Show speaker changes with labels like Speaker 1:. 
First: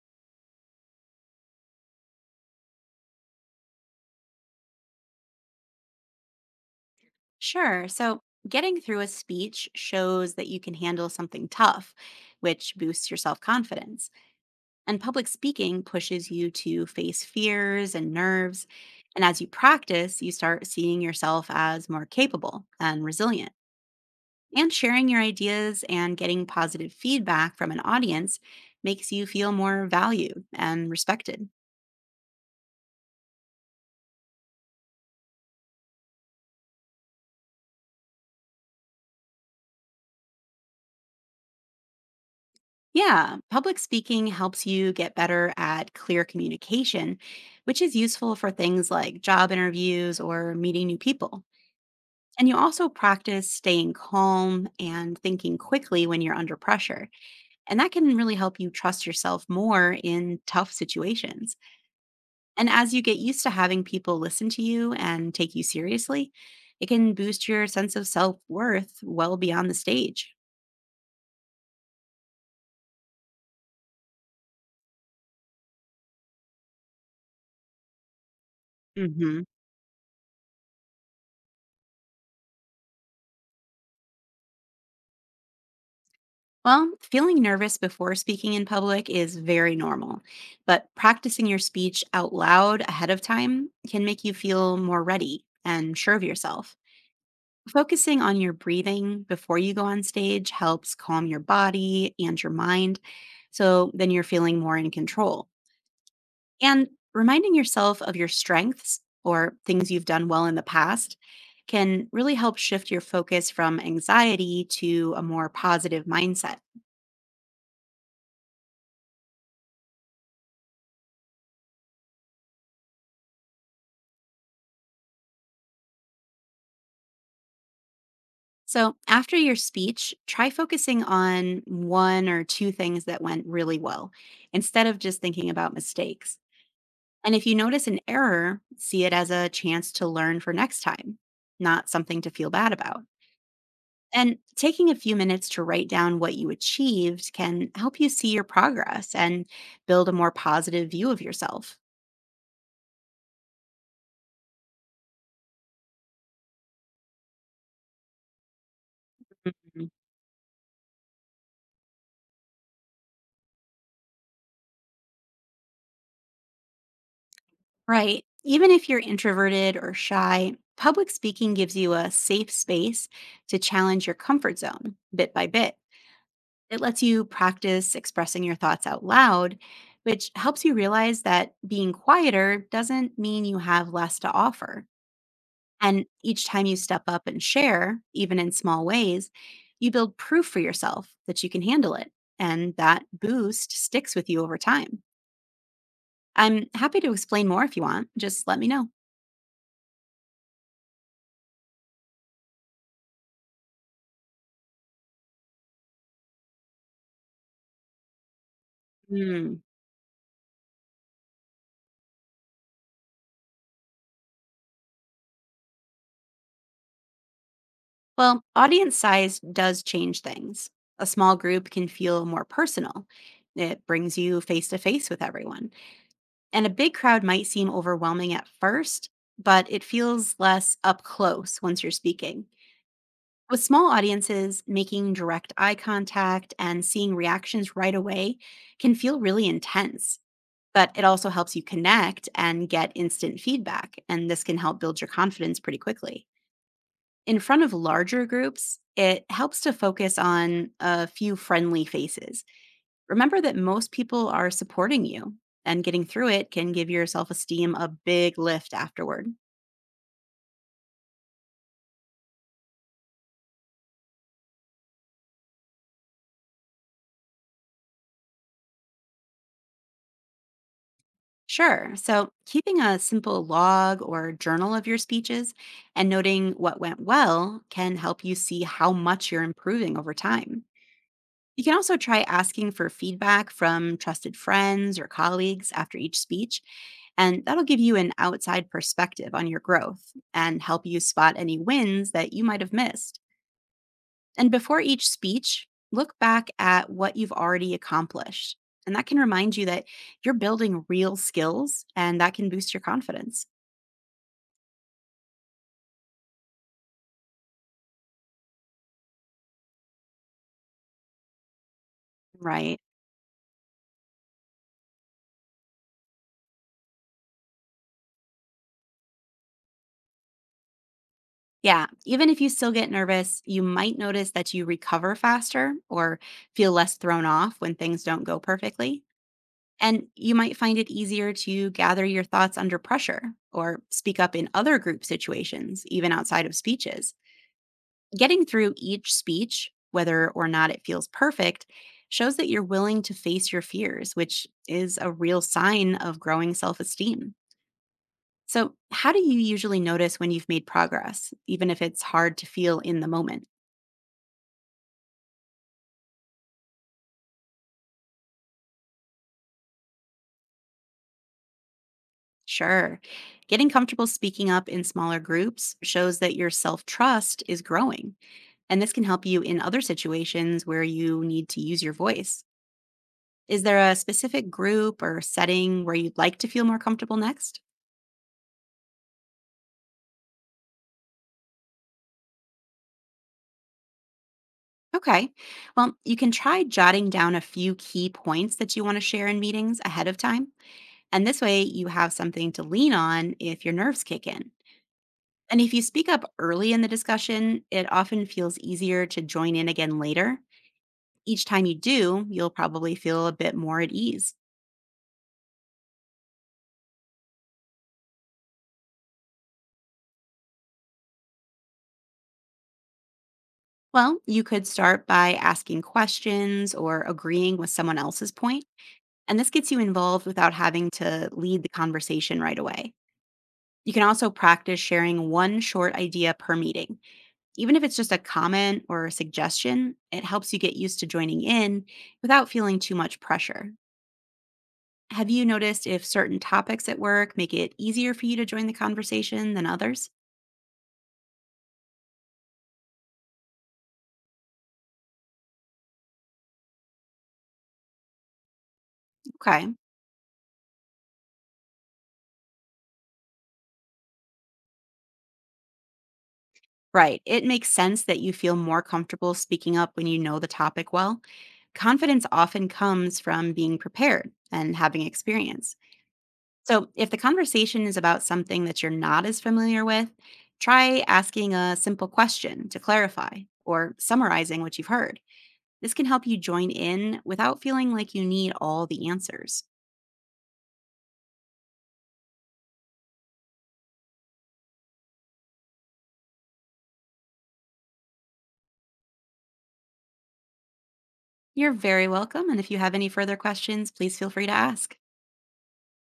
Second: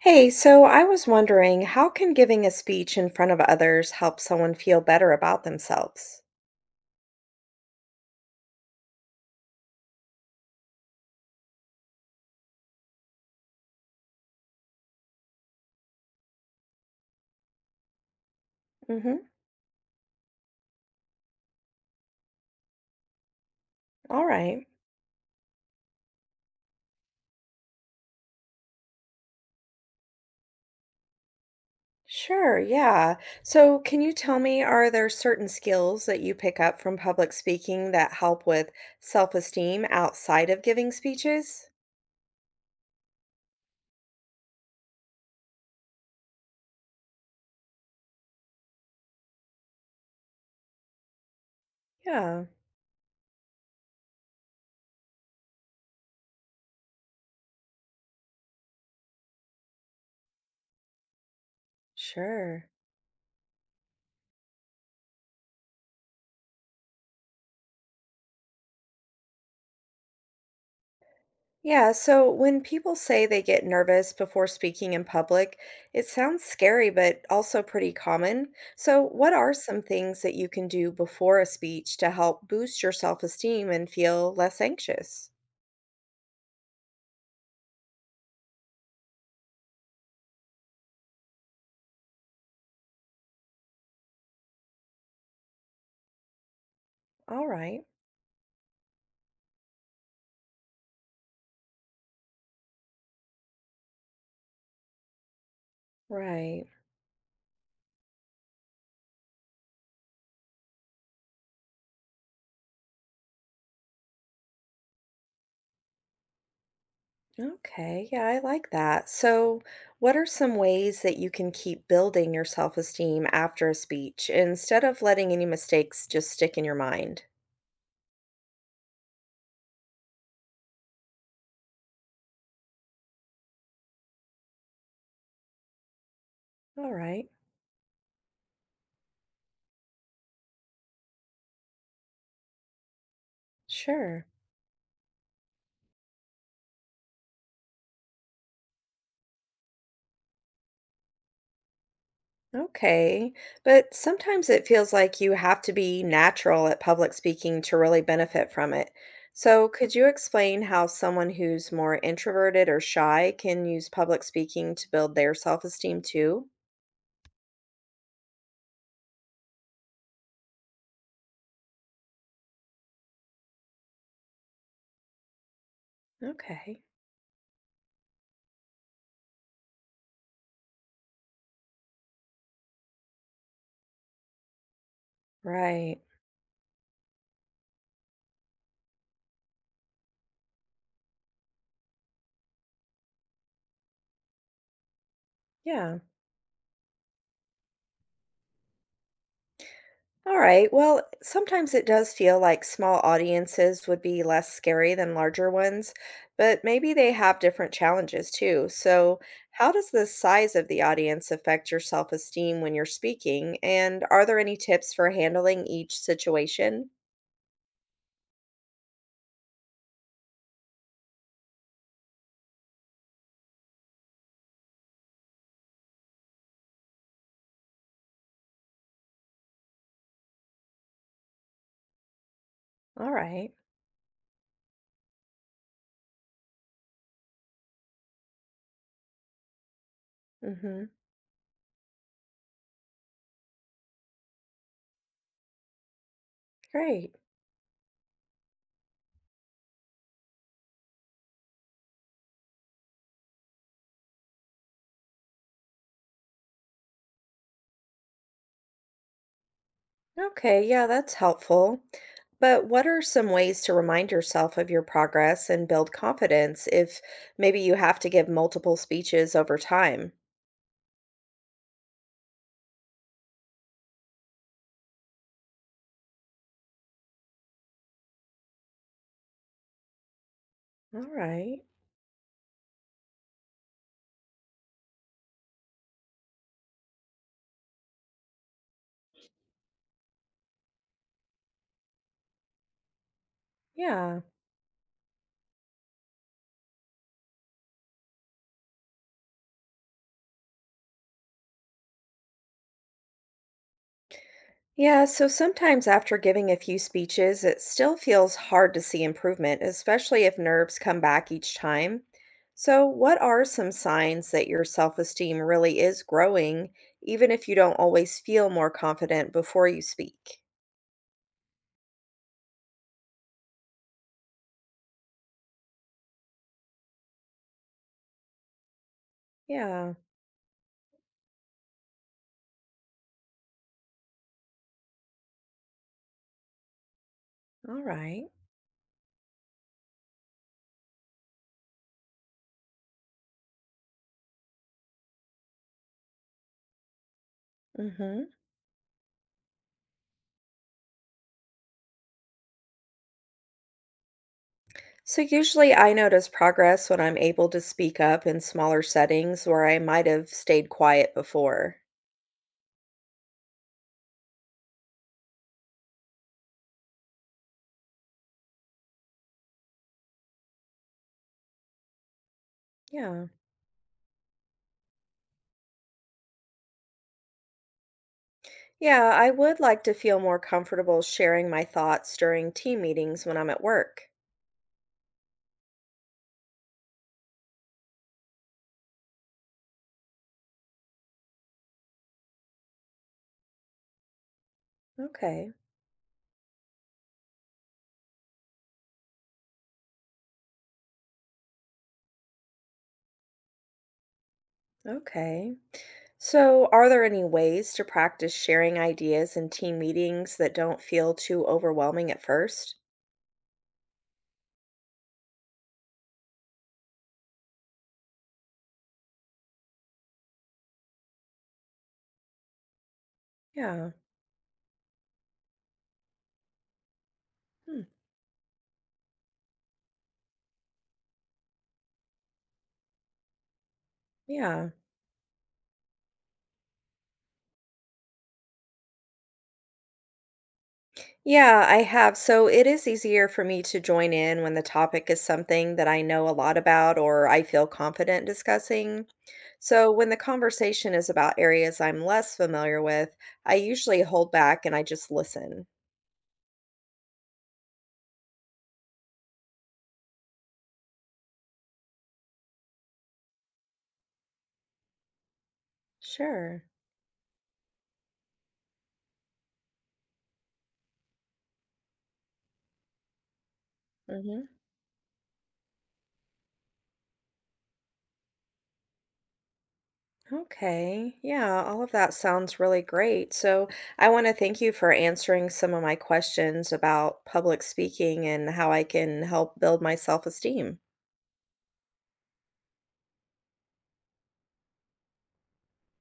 Speaker 1: Hey, so I was wondering, how can giving a speech in front of others help someone feel better about themselves?
Speaker 2: Sure. So, getting through a speech shows that you can handle something tough, which boosts your self confidence. And public speaking pushes you to face fears and nerves.
Speaker 1: Mm-hmm.
Speaker 2: And as you practice, you start seeing yourself as more capable and resilient.
Speaker 1: All right.
Speaker 2: And sharing your ideas and getting positive feedback from an audience makes you feel more valued and respected.
Speaker 1: Sure, yeah. So, can you tell me, are there certain skills that you pick up from public speaking that help with self-esteem outside of giving speeches?
Speaker 2: Yeah, public speaking helps you get better at clear communication, which is useful for things like job interviews or meeting new people.
Speaker 1: Yeah,
Speaker 2: And you also practice staying calm and thinking quickly when you're under pressure. And that can really help you trust yourself more in tough situations. And
Speaker 1: sure.
Speaker 2: as you get used to having people listen to you and take you seriously, it can boost your sense of self worth well beyond the stage.
Speaker 1: Yeah, so when people say they get nervous before speaking in public, it sounds scary, but also pretty common. So, what are some things that you can do before a speech to help boost your self-esteem and feel less anxious?
Speaker 2: Well, feeling nervous before speaking in public is very normal, but practicing your speech out loud ahead of time can make you feel more ready and sure of yourself.
Speaker 1: All right,
Speaker 2: Focusing on your breathing before you go on stage helps calm your body and your mind, so then you're feeling more in control.
Speaker 1: right.
Speaker 2: And reminding yourself of your strengths or things you've done well in the past can really help shift your focus from anxiety to a more positive mindset.
Speaker 1: Okay, yeah, I like that. So, what are some ways that you can keep building your self-esteem after a speech instead of letting any mistakes just stick in your mind?
Speaker 2: So, after your speech, try focusing on one or two things that went really well instead of just thinking about mistakes.
Speaker 1: All right,
Speaker 2: And if you notice an error, see it as a chance to learn for next time, not something to feel bad about.
Speaker 1: sure.
Speaker 2: And taking a few minutes to write down what you achieved can help you see your progress and build a more positive view of yourself.
Speaker 1: Okay. But sometimes it feels like you have to be natural at public speaking to really benefit from it. So, could you explain how someone who's more introverted or shy can use public speaking to build their self-esteem too?
Speaker 2: Right. Even if you're introverted or shy, public speaking gives you a safe space to challenge your comfort zone bit by bit. It
Speaker 1: Okay,
Speaker 2: lets you practice expressing your thoughts out loud, which helps you realize that being quieter doesn't mean you have less to offer.
Speaker 1: right.
Speaker 2: And each time you step up and share, even in small ways, you build proof for yourself that you can handle it. And that boost sticks with you over time.
Speaker 1: Yeah.
Speaker 2: I'm happy to explain more if you want. Just let me know.
Speaker 1: All right. Well, sometimes it does feel like small audiences would be less scary than larger ones, but maybe they have different challenges too. So,
Speaker 2: Hmm.
Speaker 1: how does the size of the audience affect your self-esteem when you're speaking? And are there any tips for handling each situation?
Speaker 2: Well, audience size does change things. A small group can feel more personal. It brings you face to face with everyone. And a big crowd might seem overwhelming at first, but it feels less up close once you're speaking.
Speaker 1: All right.
Speaker 2: With small audiences, making direct eye contact and seeing reactions right away can feel really intense,
Speaker 1: Mm-hmm.
Speaker 2: but it also helps you connect and get instant feedback. And this can help build your confidence pretty quickly.
Speaker 1: Great.
Speaker 2: In front of larger groups, it helps to focus on a few friendly faces. Remember that most people are supporting you, and getting through it can give your self esteem a big lift afterward.
Speaker 1: Okay, yeah, that's helpful. But what are some ways to remind yourself of your progress and build confidence if maybe you have to give multiple speeches over time?
Speaker 2: Sure. So, keeping a simple log or journal of your speeches and noting what went well can help you see how much you're improving over time. You
Speaker 1: Alright.
Speaker 2: can also try asking for feedback from trusted friends or colleagues after each speech, and that'll give you an outside perspective on your growth and help you spot any wins that you might have missed.
Speaker 1: Yeah.
Speaker 2: And before each speech, look back at what you've already accomplished. And that can remind you that you're building real skills and that can boost your confidence,
Speaker 1: Yeah, so sometimes after giving a few speeches, it still feels hard to see improvement, especially if nerves come back each time.
Speaker 2: right?
Speaker 1: So, what are some signs that your self esteem really is growing, even if you don't always feel more confident before you speak?
Speaker 2: Yeah, even if you still get nervous, you might notice that you recover faster or feel less thrown off when things don't go perfectly.
Speaker 1: Yeah,
Speaker 2: And you might find it easier to gather your thoughts under pressure or speak up in other group situations, even outside of speeches.
Speaker 1: all right.
Speaker 2: Getting through each speech, whether or not it feels perfect, shows that you're willing to face your fears, which is a real sign of growing self esteem.
Speaker 1: Mm-hmm.
Speaker 2: So, how do you usually notice when you've made progress, even if it's hard to feel in the moment?
Speaker 1: So, usually I notice progress when I'm able to speak up in smaller settings where I might have stayed quiet before.
Speaker 2: Sure. Getting comfortable speaking up in smaller groups shows that your self trust is growing and this can help you in other situations where you need to use your voice.
Speaker 1: Yeah.
Speaker 2: Is there a specific group or setting where you'd like to feel more comfortable next?
Speaker 1: Yeah, I would like to feel more comfortable sharing my thoughts during team meetings when I'm at work.
Speaker 2: Okay. Well, you can try jotting down a few key points that you want to share in meetings ahead of time. And this way, you have something to lean on if your nerves kick in.
Speaker 1: Okay,
Speaker 2: And if you speak up early in the discussion, it often feels easier to join in again later. Each time you do, you'll probably feel a bit more at ease.
Speaker 1: okay. So, are there any ways to practice sharing ideas in team meetings that don't feel too overwhelming at first?
Speaker 2: Well, you could start by asking questions or agreeing with someone else's point, and this gets you involved without having to lead the conversation right away. You
Speaker 1: Yeah,
Speaker 2: can also practice sharing one short idea per meeting. Even if
Speaker 1: hmm,
Speaker 2: it's just a comment or a suggestion, it helps you get used to joining in without feeling too much pressure.
Speaker 1: yeah.
Speaker 2: Have you noticed if certain topics at work make it easier for you to join the conversation than others?
Speaker 1: Yeah, I have. So it is easier for me to join in when the topic is something that I know a lot about or I feel confident discussing.
Speaker 2: Okay.
Speaker 1: So when the conversation is about areas I'm less familiar with, I usually hold back and I just listen.
Speaker 2: Right. It makes sense that you feel more comfortable speaking up when you know the topic well. Confidence often comes from being prepared and having experience.
Speaker 1: Sure.
Speaker 2: So, if the conversation is about something that you're not as familiar with, try asking a simple question to clarify or
Speaker 1: Hmm.
Speaker 2: summarizing what you've heard. This can help you join in without feeling like you need all the answers.
Speaker 1: Okay, yeah, all of that sounds really great. So I want to thank you for answering some of my questions about public speaking and how I can help build my self-esteem.
Speaker 2: You're very welcome. And if you have any further questions, please feel free to ask.